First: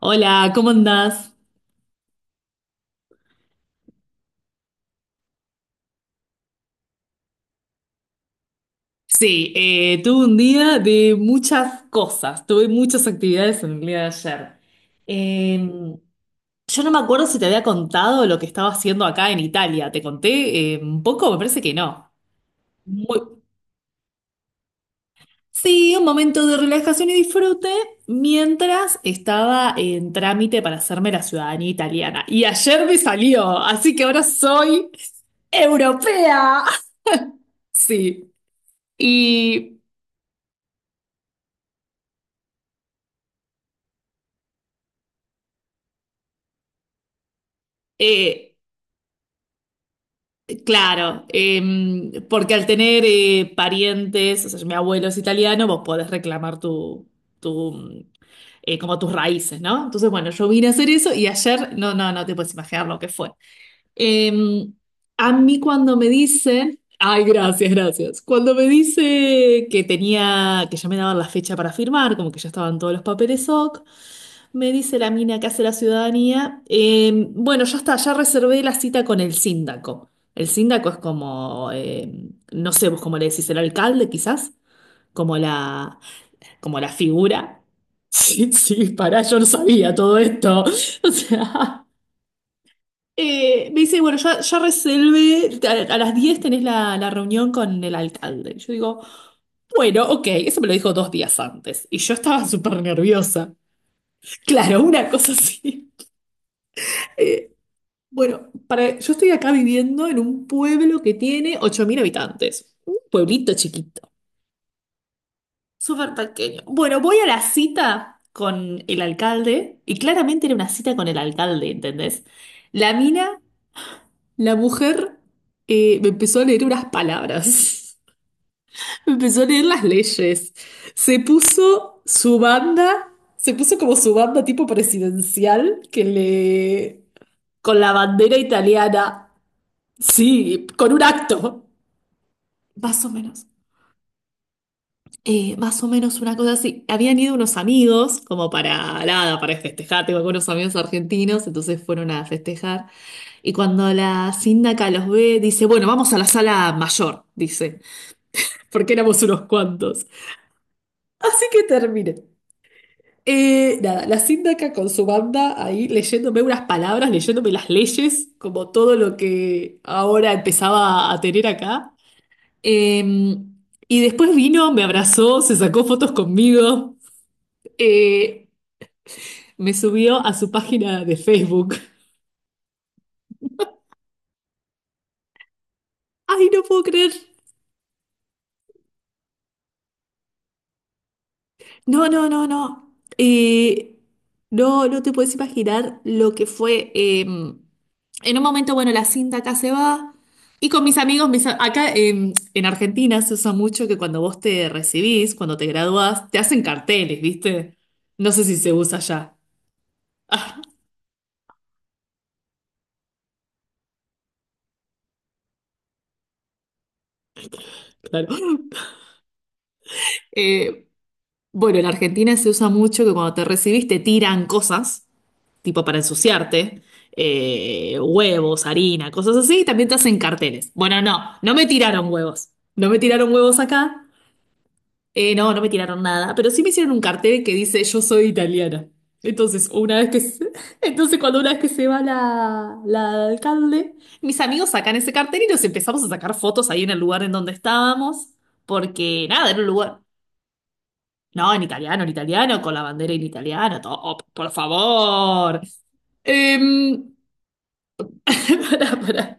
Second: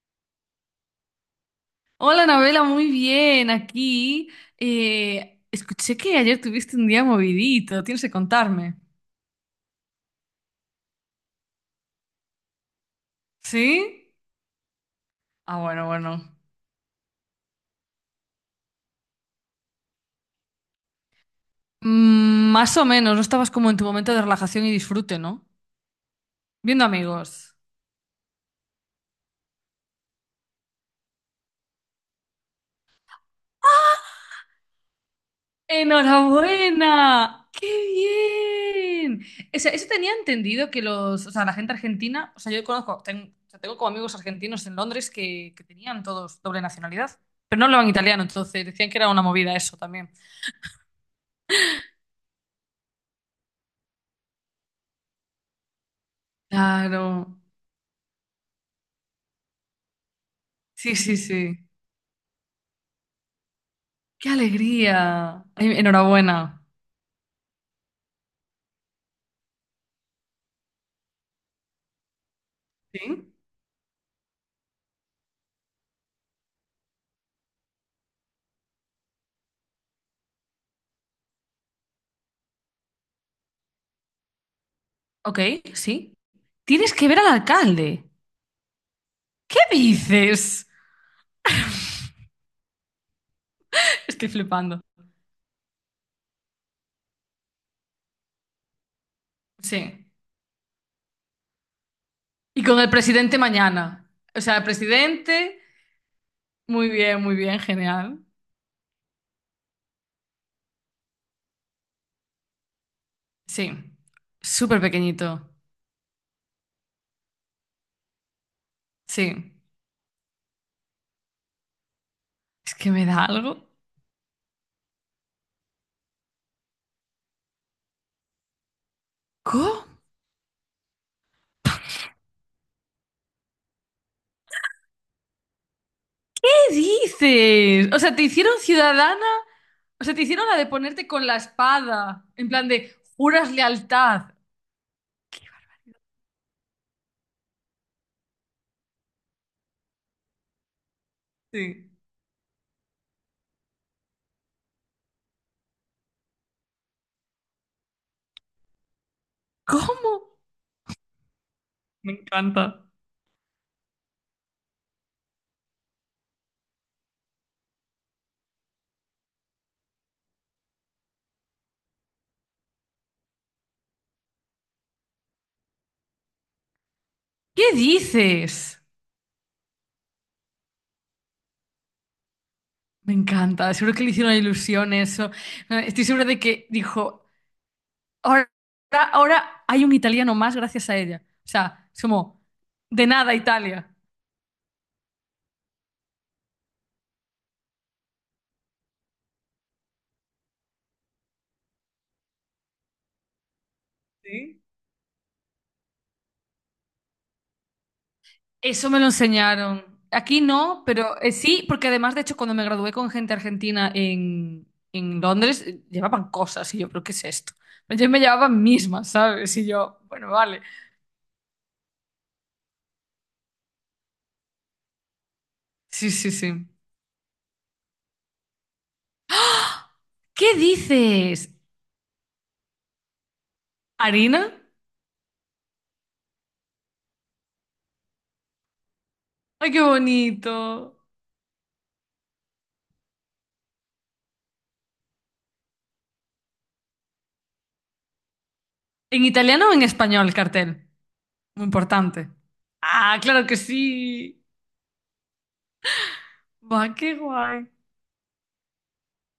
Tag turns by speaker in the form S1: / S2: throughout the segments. S1: Hola, ¿cómo andás?
S2: Hola, Anabela, muy bien, aquí. Escuché que ayer tuviste un día movidito, tienes que contarme.
S1: Sí, tuve un día de muchas cosas, tuve muchas actividades en el día de
S2: ¿Sí?
S1: ayer.
S2: Ah, bueno,
S1: Eh,
S2: bueno.
S1: yo no me acuerdo si te había contado lo que estaba haciendo acá en Italia, ¿te conté un poco? Me parece que no.
S2: Mm, más o menos, no
S1: Muy-
S2: estabas como en tu momento de relajación y disfrute, ¿no?
S1: Sí, un momento de
S2: Viendo
S1: relajación y
S2: amigos.
S1: disfrute mientras estaba en trámite para hacerme la ciudadanía italiana. Y ayer me salió, así que ahora soy europea.
S2: ¡Enhorabuena! ¡Qué
S1: Sí.
S2: bien! O sea,
S1: Y
S2: eso tenía entendido que los, la gente argentina, o sea, yo conozco, tengo como amigos argentinos en Londres que tenían todos doble nacionalidad, pero no hablaban italiano,
S1: eh,
S2: entonces decían que era una movida eso también.
S1: claro, porque al tener parientes, o sea, mi abuelo es italiano, vos podés reclamar
S2: Claro.
S1: tu, mm, como tus raíces, ¿no? Entonces, bueno, yo vine a hacer
S2: Sí,
S1: eso
S2: sí,
S1: y
S2: sí.
S1: ayer, no, no, no te puedes imaginar lo que fue.
S2: ¡Qué
S1: Em, a
S2: alegría!
S1: mí
S2: Ay,
S1: cuando me
S2: enhorabuena.
S1: dicen, ay, gracias, gracias, cuando me dice que tenía, que ya me daban la fecha para firmar, como que ya estaban todos los
S2: ¿Sí?
S1: papeles OK, me dice la mina que hace la ciudadanía. Bueno, ya está, ya reservé la cita con el síndaco. El síndaco es como, no sé, vos cómo le decís, el alcalde quizás, como
S2: Ok,
S1: la,
S2: sí.
S1: como la
S2: Tienes que ver al
S1: figura.
S2: alcalde.
S1: Sí, sí, pará, yo no
S2: ¿Qué
S1: sabía todo esto.
S2: dices?
S1: O sea, me dice, bueno,
S2: Estoy
S1: ya
S2: flipando.
S1: reservé, a las 10 tenés la reunión con el alcalde. Yo digo, bueno,
S2: Sí.
S1: ok, eso me lo dijo 2 días antes. Y yo estaba
S2: Y con
S1: súper
S2: el presidente
S1: nerviosa.
S2: mañana. O sea, el
S1: Claro, una cosa
S2: presidente.
S1: así.
S2: Muy bien, genial.
S1: Bueno, para, yo estoy acá viviendo en un pueblo que tiene 8.000 habitantes. Un pueblito
S2: Sí.
S1: chiquito,
S2: Súper pequeñito.
S1: súper pequeño. Bueno, voy a la cita con el
S2: Sí.
S1: alcalde y claramente era una cita con el alcalde, ¿entendés?
S2: Es que
S1: La
S2: me da
S1: mina,
S2: algo.
S1: la mujer, me empezó a leer unas palabras. Me empezó a leer
S2: ¿Cómo?
S1: las leyes. Se puso su banda, se puso como su banda tipo presidencial que
S2: ¿Qué
S1: le... con la
S2: dices? O sea, te
S1: bandera
S2: hicieron ciudadana.
S1: italiana.
S2: O sea, te hicieron la
S1: Sí,
S2: de
S1: con un
S2: ponerte con la
S1: acto.
S2: espada. En plan de
S1: Más o menos.
S2: juras lealtad.
S1: Más o menos una cosa así. Habían ido unos amigos, como para nada, para festejar. Tengo algunos amigos argentinos, entonces
S2: Sí.
S1: fueron a festejar. Y cuando la síndaca los ve, dice: Bueno, vamos a la sala mayor, dice, porque éramos unos cuantos.
S2: ¿Cómo?
S1: Así que
S2: Me
S1: terminé.
S2: encanta.
S1: Nada, la síndaca con su banda ahí leyéndome unas palabras, leyéndome las leyes, como todo lo que ahora empezaba a tener acá. Em, y después vino, me abrazó, se sacó fotos conmigo.
S2: ¿Qué
S1: Eh,
S2: dices?
S1: Me subió a su página de Facebook.
S2: Me encanta, seguro que le hicieron ilusión eso. Estoy segura de
S1: Ay, no
S2: que
S1: puedo creer.
S2: dijo, ahora, ahora hay un italiano más gracias a ella. O sea, es
S1: No, no,
S2: como,
S1: no, no.
S2: de nada Italia.
S1: No, no te puedes imaginar lo que fue. En un momento, bueno, la cinta acá se va. Y con mis amigos, acá en Argentina se usa mucho que cuando vos
S2: Sí.
S1: te recibís, cuando te graduás, te hacen carteles, ¿viste? No sé si se
S2: Eso
S1: usa
S2: me lo
S1: ya.
S2: enseñaron. Aquí no, pero sí, porque además, de hecho, cuando me gradué con gente argentina en Londres, llevaban cosas y yo, ¿pero qué es esto? Yo me
S1: Claro.
S2: llevaban mismas, ¿sabes? Y yo, bueno, vale.
S1: Eh, Bueno, en Argentina se usa mucho que cuando te recibís te tiran cosas, tipo para
S2: Sí, sí, sí.
S1: ensuciarte, huevos, harina, cosas así, y también te hacen
S2: ¿Qué
S1: carteles. Bueno, no,
S2: dices?
S1: no me tiraron huevos. No me tiraron huevos acá.
S2: ¿Harina?
S1: No, no me tiraron nada, pero sí me hicieron un cartel que dice yo soy italiana. Entonces,
S2: ¡Ay, qué
S1: una vez que se-
S2: bonito!
S1: entonces cuando una vez que se va la alcalde, mis amigos sacan ese cartel y nos empezamos a sacar fotos ahí en el lugar en donde estábamos,
S2: ¿En
S1: porque nada, era
S2: italiano
S1: un
S2: o en
S1: lugar.
S2: español el cartel?
S1: No,
S2: Muy
S1: en
S2: importante.
S1: italiano, con la bandera
S2: Ah,
S1: en
S2: claro que sí.
S1: italiano, todo, por favor.
S2: Va,
S1: Em,
S2: qué guay.
S1: pará, pará.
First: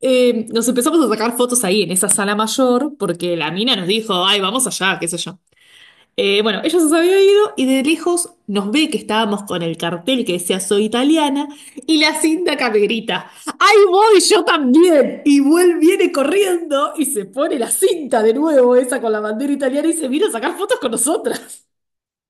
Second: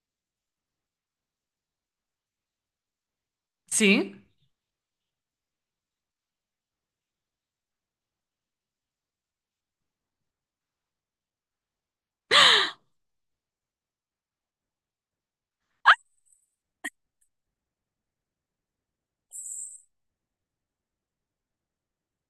S1: Nos empezamos a sacar fotos ahí en esa sala mayor porque la mina nos
S2: Sí,
S1: dijo, ay, vamos allá, qué sé yo. Bueno, ella se había ido y de lejos nos ve que estábamos con el cartel que decía soy italiana y la cinta que me grita, ¡ay, voy yo también! Y vuelve, viene corriendo y se pone la cinta de nuevo, esa con la bandera italiana y se vino a sacar fotos con nosotras.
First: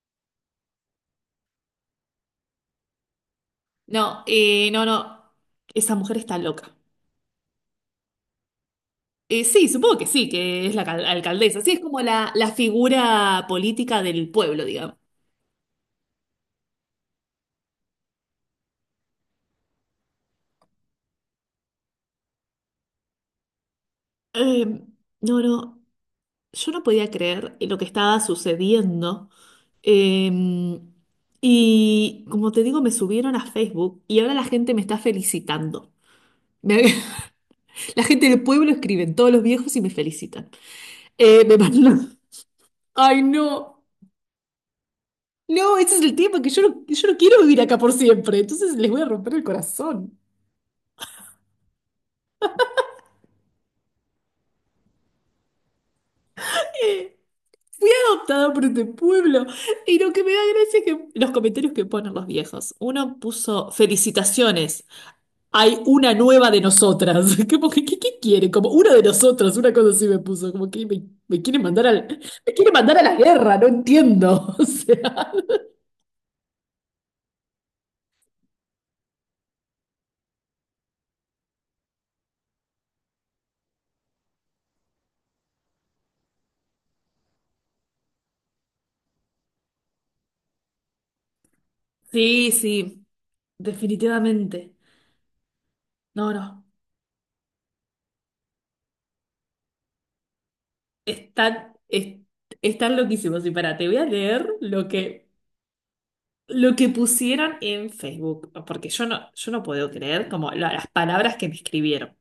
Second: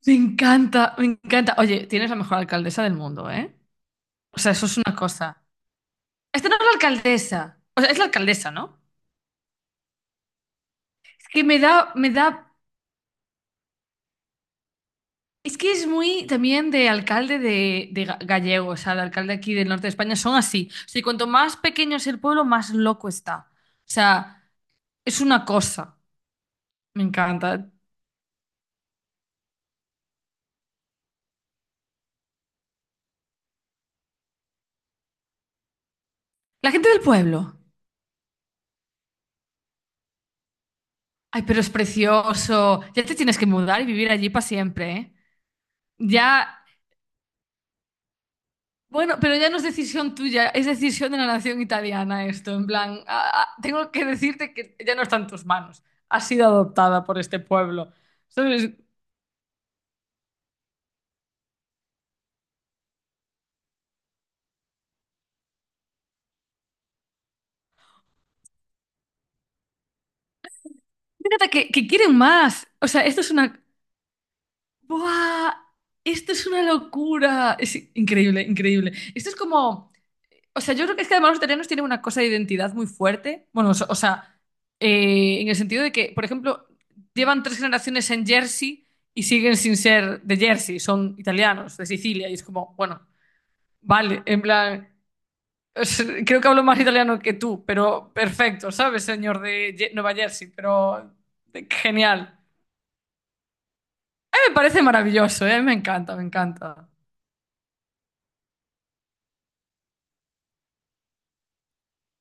S2: me encanta, me encanta. Oye, tienes la mejor alcaldesa del mundo, ¿eh?
S1: No,
S2: O sea, eso es
S1: no,
S2: una
S1: no,
S2: cosa.
S1: esa mujer está
S2: Esta no es la
S1: loca.
S2: alcaldesa. O sea, es la alcaldesa, ¿no?
S1: Sí, supongo que sí, que es la
S2: Es que me
S1: alcaldesa. Sí,
S2: da,
S1: es como
S2: me da.
S1: la figura política del pueblo, digamos.
S2: Es que es muy también de alcalde de gallego, o sea, el alcalde aquí del norte de España son así. O sea, y cuanto más pequeño es el pueblo, más loco está. O sea,
S1: Eh,
S2: es
S1: no,
S2: una
S1: no,
S2: cosa.
S1: yo no
S2: Me
S1: podía creer
S2: encanta.
S1: lo que estaba sucediendo. Eh, y como te digo, me subieron a Facebook y ahora la gente me está felicitando.
S2: La
S1: Me-
S2: gente del pueblo.
S1: la gente del pueblo escriben, todos los viejos y me felicitan.
S2: Ay,
S1: Eh, me
S2: pero es
S1: mandan-
S2: precioso. Ya te
S1: Ay,
S2: tienes que mudar
S1: no.
S2: y vivir allí para siempre, ¿eh?
S1: No, ese es el tema, que yo
S2: Ya,
S1: no, yo no quiero vivir acá por siempre, entonces les voy a
S2: bueno,
S1: romper
S2: pero
S1: el
S2: ya no es decisión
S1: corazón.
S2: tuya, es decisión de la nación italiana esto. En plan, ah, ah, tengo que decirte que ya no está en tus manos. Has sido adoptada
S1: Eh,
S2: por este
S1: He
S2: pueblo.
S1: adoptado por
S2: ¿Sabes?
S1: este pueblo. Y lo que me da gracia es que los comentarios que ponen los viejos. Uno puso, felicitaciones, hay una nueva de nosotras. Como que, ¿qué quiere? Como una de nosotras, una cosa así me puso, como que me
S2: Fíjate
S1: quiere
S2: que
S1: mandar
S2: quieren
S1: al, me
S2: más.
S1: quiere
S2: O
S1: mandar a
S2: sea,
S1: la
S2: esto es
S1: guerra,
S2: una...
S1: no entiendo. O sea.
S2: ¡Buah! Esto es una locura. Es increíble, increíble. Esto es como... O sea, yo creo que es que además los italianos tienen una cosa de identidad muy fuerte. Bueno, o sea, en el sentido de que, por ejemplo, llevan tres generaciones en Jersey y siguen sin ser de Jersey, son italianos, de Sicilia, y es
S1: Sí,
S2: como, bueno,
S1: sí,
S2: vale, en
S1: definitivamente.
S2: plan,
S1: No,
S2: creo que hablo
S1: no.
S2: más italiano que tú, pero perfecto, ¿sabes, señor de Nueva Jersey? Pero
S1: Están,
S2: genial.
S1: están loquísimos. Y para, te voy a leer
S2: Me parece
S1: lo que,
S2: maravilloso, ¿eh? Me encanta, me
S1: lo que
S2: encanta.
S1: pusieron en Facebook, porque yo no puedo creer como las palabras que me escribieron.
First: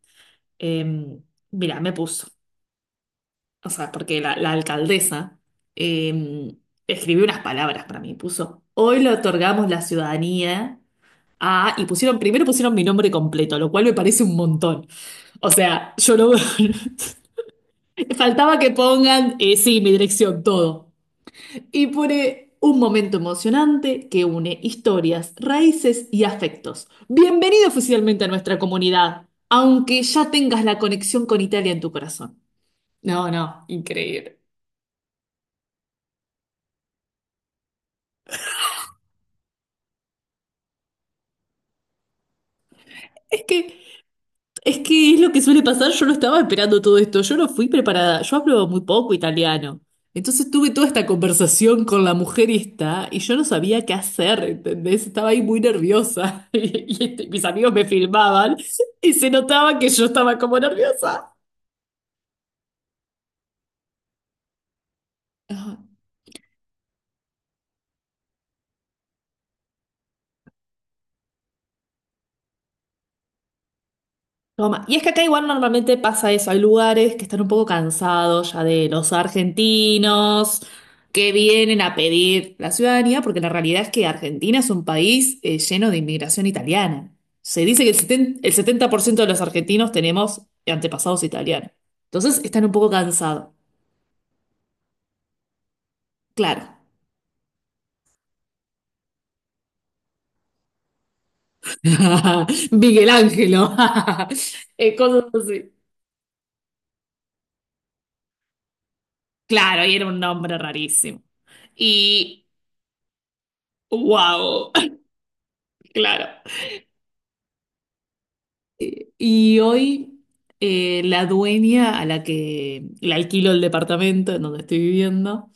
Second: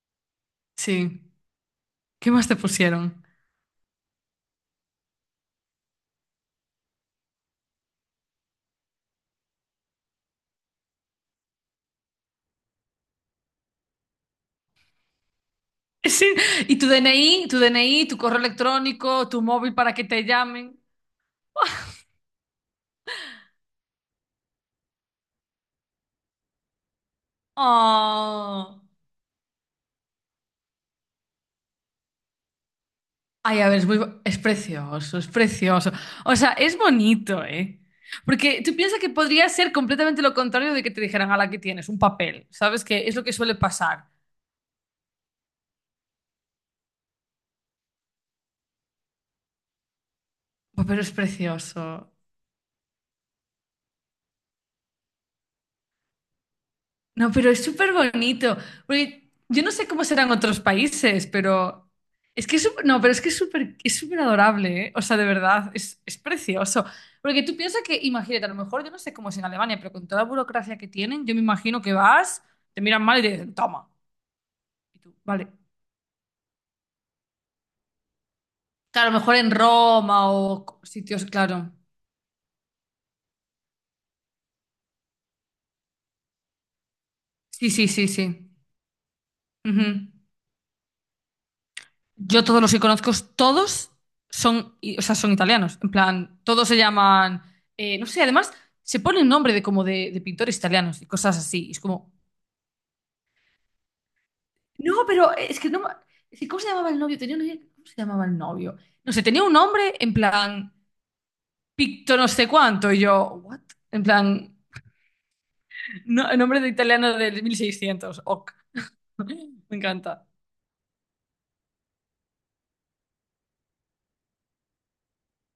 S1: Eh,
S2: Sí.
S1: Mira, me puso,
S2: ¿Qué más te pusieron?
S1: o sea, porque la alcaldesa eh, escribió unas palabras para mí, puso, hoy le otorgamos la ciudadanía a, y pusieron, primero pusieron mi nombre completo, lo cual me parece un montón. O sea, yo no...
S2: Sí, y tu DNI, tu DNI, tu correo
S1: Faltaba que
S2: electrónico,
S1: pongan,
S2: tu móvil
S1: sí, mi
S2: para que te
S1: dirección,
S2: llamen.
S1: todo. Y pone un momento emocionante que une historias, raíces y afectos. Bienvenido oficialmente a nuestra
S2: Oh.
S1: comunidad, aunque ya tengas la conexión con Italia en tu corazón. No,
S2: Ay,
S1: no,
S2: a ver, es muy, es
S1: increíble.
S2: precioso, es precioso. O sea, es bonito, ¿eh? Porque tú piensas que podría ser completamente lo contrario de que te dijeran, a la que tienes, un papel. ¿Sabes? Que es lo que
S1: Es
S2: suele
S1: que,
S2: pasar.
S1: es que es lo que suele pasar, yo no estaba esperando todo esto, yo no fui preparada, yo hablo muy poco italiano. Entonces tuve
S2: Oh,
S1: toda
S2: pero
S1: esta
S2: es
S1: conversación con
S2: precioso.
S1: la mujer esta y yo no sabía qué hacer, ¿entendés? Estaba ahí muy nerviosa y este,
S2: No,
S1: mis
S2: pero es
S1: amigos me
S2: súper
S1: filmaban
S2: bonito.
S1: y
S2: Porque
S1: se
S2: yo no
S1: notaba
S2: sé
S1: que
S2: cómo
S1: yo
S2: serán
S1: estaba como
S2: otros países,
S1: nerviosa.
S2: pero es que es súper, no, pero es que es súper adorable, ¿eh? O sea, de verdad,
S1: Ajá.
S2: es precioso. Porque tú piensas que, imagínate, a lo mejor yo no sé cómo es en Alemania, pero con toda la burocracia que tienen, yo me imagino que vas, te miran mal y te dicen, toma.
S1: Toma. Y
S2: Y
S1: es que
S2: tú,
S1: acá igual
S2: vale.
S1: normalmente pasa eso, hay lugares que están un poco cansados ya de
S2: Claro,
S1: los
S2: a lo mejor en Roma
S1: argentinos
S2: o sitios,
S1: que
S2: claro.
S1: vienen a pedir la ciudadanía, porque la realidad es que Argentina es un país lleno de inmigración italiana. Se
S2: Sí,
S1: dice
S2: sí,
S1: que el
S2: sí,
S1: 70,
S2: sí.
S1: el 70% de los argentinos
S2: Ujú.
S1: tenemos antepasados italianos. Entonces
S2: Yo todos
S1: están un
S2: los que
S1: poco
S2: conozco,
S1: cansados,
S2: todos son, son italianos. En plan,
S1: claro.
S2: todos se llaman, no sé, además se pone el nombre de como de pintores italianos y cosas así. Y es como,
S1: Miguel Ángelo.
S2: no,
S1: Cosas
S2: pero es que
S1: así.
S2: no, es que ¿cómo se llamaba el novio? Tenía una idea, ¿cómo se llamaba el novio? No sé, tenía un
S1: Claro,
S2: nombre
S1: y era
S2: en
S1: un nombre
S2: plan,
S1: rarísimo.
S2: Picto no
S1: Y
S2: sé cuánto. Y yo, ¿what? En plan,
S1: wow. Claro.
S2: no, el nombre de italiano del mil seiscientos. Ok.
S1: Y
S2: Me
S1: hoy
S2: encanta.
S1: la dueña a la que le alquilo el departamento en donde estoy viviendo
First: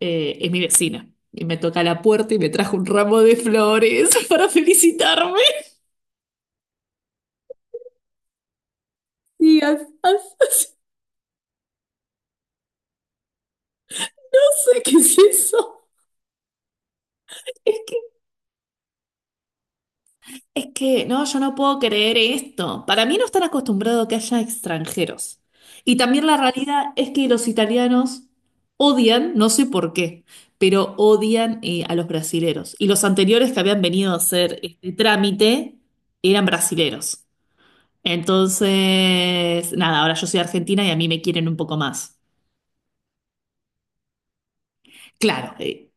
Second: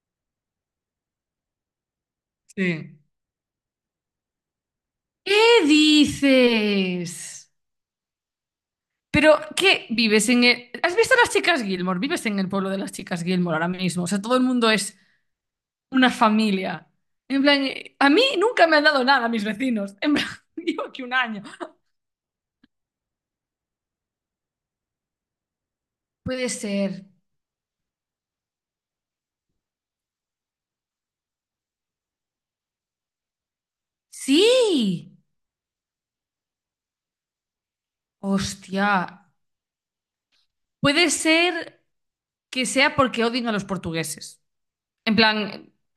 S1: es mi vecina. Y me toca la puerta y me trajo un
S2: Sí.
S1: ramo de flores para felicitarme.
S2: ¿Qué dices? Pero,
S1: Y as-
S2: ¿qué vives en el...
S1: as-
S2: ¿Has visto las chicas Gilmore? Vives en el pueblo de las chicas Gilmore ahora mismo. O sea, todo
S1: no
S2: el mundo
S1: sé qué
S2: es
S1: es eso.
S2: una familia. En plan, a mí nunca me han dado nada mis vecinos. En plan,
S1: Es
S2: digo que
S1: que
S2: un
S1: no, yo
S2: año.
S1: no puedo creer esto. Para mí no están acostumbrados a que haya extranjeros. Y también la
S2: Puede
S1: realidad
S2: ser.
S1: es que los italianos odian, no sé por qué, pero odian a los brasileros. Y los anteriores que habían venido a hacer este
S2: Sí.
S1: trámite eran brasileros.
S2: Hostia.
S1: Entonces, nada, ahora yo soy argentina y a mí
S2: Puede
S1: me quieren un poco
S2: ser
S1: más.
S2: que sea porque odien a los portugueses. En
S1: Claro,
S2: plan,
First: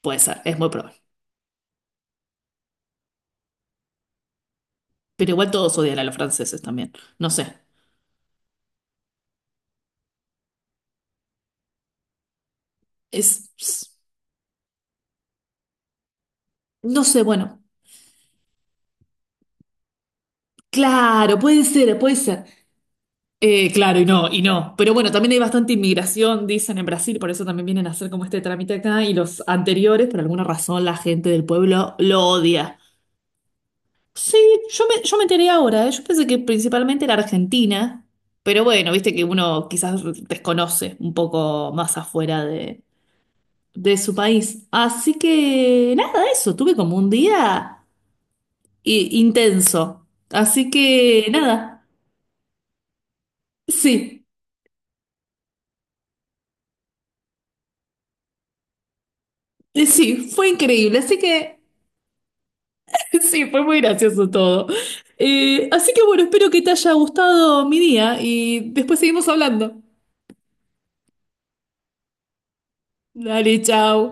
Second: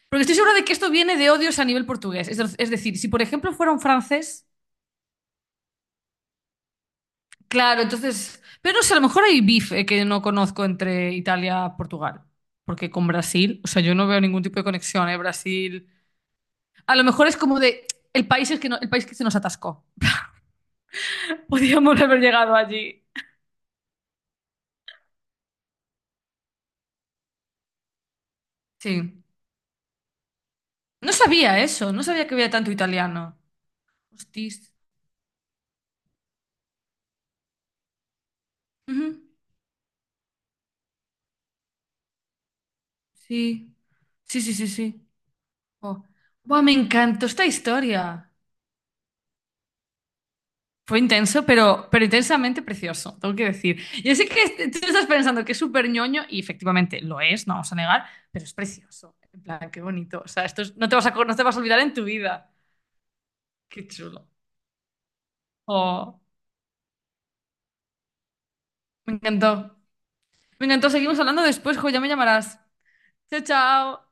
S1: puede
S2: porque estoy
S1: ser,
S2: segura
S1: es
S2: de
S1: muy
S2: que esto
S1: probable.
S2: viene de odios a nivel portugués. Es decir, si por ejemplo fuera un francés...
S1: Pero igual todos odian a los franceses también. No sé.
S2: Claro, entonces, pero no sé, a lo mejor hay bife que no conozco entre Italia y Portugal, porque con
S1: Es,
S2: Brasil, o sea, yo no veo ningún tipo de conexión, ¿eh? Brasil, a
S1: no
S2: lo
S1: sé,
S2: mejor es como
S1: bueno.
S2: de el país es que no, el país que se nos atascó.
S1: Claro, puede ser,
S2: Podíamos
S1: puede
S2: haber
S1: ser.
S2: llegado allí.
S1: Claro, y no, y no. Pero bueno, también hay bastante inmigración, dicen en Brasil, por eso también vienen a hacer como este trámite acá. Y
S2: Sí.
S1: los anteriores, por alguna razón, la
S2: No
S1: gente del
S2: sabía eso,
S1: pueblo
S2: no
S1: lo
S2: sabía que había tanto
S1: odia.
S2: italiano.
S1: Sí,
S2: Hostis.
S1: yo me enteré ahora, ¿eh? Yo pensé que principalmente era Argentina, pero bueno,
S2: Ujú.
S1: viste que uno quizás desconoce un poco más afuera
S2: Sí.
S1: de su
S2: Sí, sí,
S1: país.
S2: sí, sí.
S1: Así que
S2: Oh.
S1: nada, eso,
S2: Buah, me
S1: tuve como un
S2: encantó esta
S1: día
S2: historia.
S1: intenso. Así
S2: Fue
S1: que
S2: intenso,
S1: nada,
S2: pero intensamente precioso, tengo que decir. Yo
S1: sí.
S2: sé que tú estás pensando que es súper ñoño y efectivamente lo es, no vamos a negar, pero es precioso. En plan, qué
S1: Y
S2: bonito. O
S1: sí,
S2: sea,
S1: fue
S2: no te
S1: increíble,
S2: vas a,
S1: así
S2: no te vas
S1: que
S2: a olvidar en tu vida.
S1: sí, fue muy
S2: Qué chulo.
S1: gracioso todo. Así que
S2: Oh,
S1: bueno, espero que te haya gustado mi día y después
S2: me
S1: seguimos
S2: encantó.
S1: hablando.
S2: Me encantó. Seguimos hablando después, jo, ya me llamarás. Chao,
S1: Dale, chao.
S2: chao.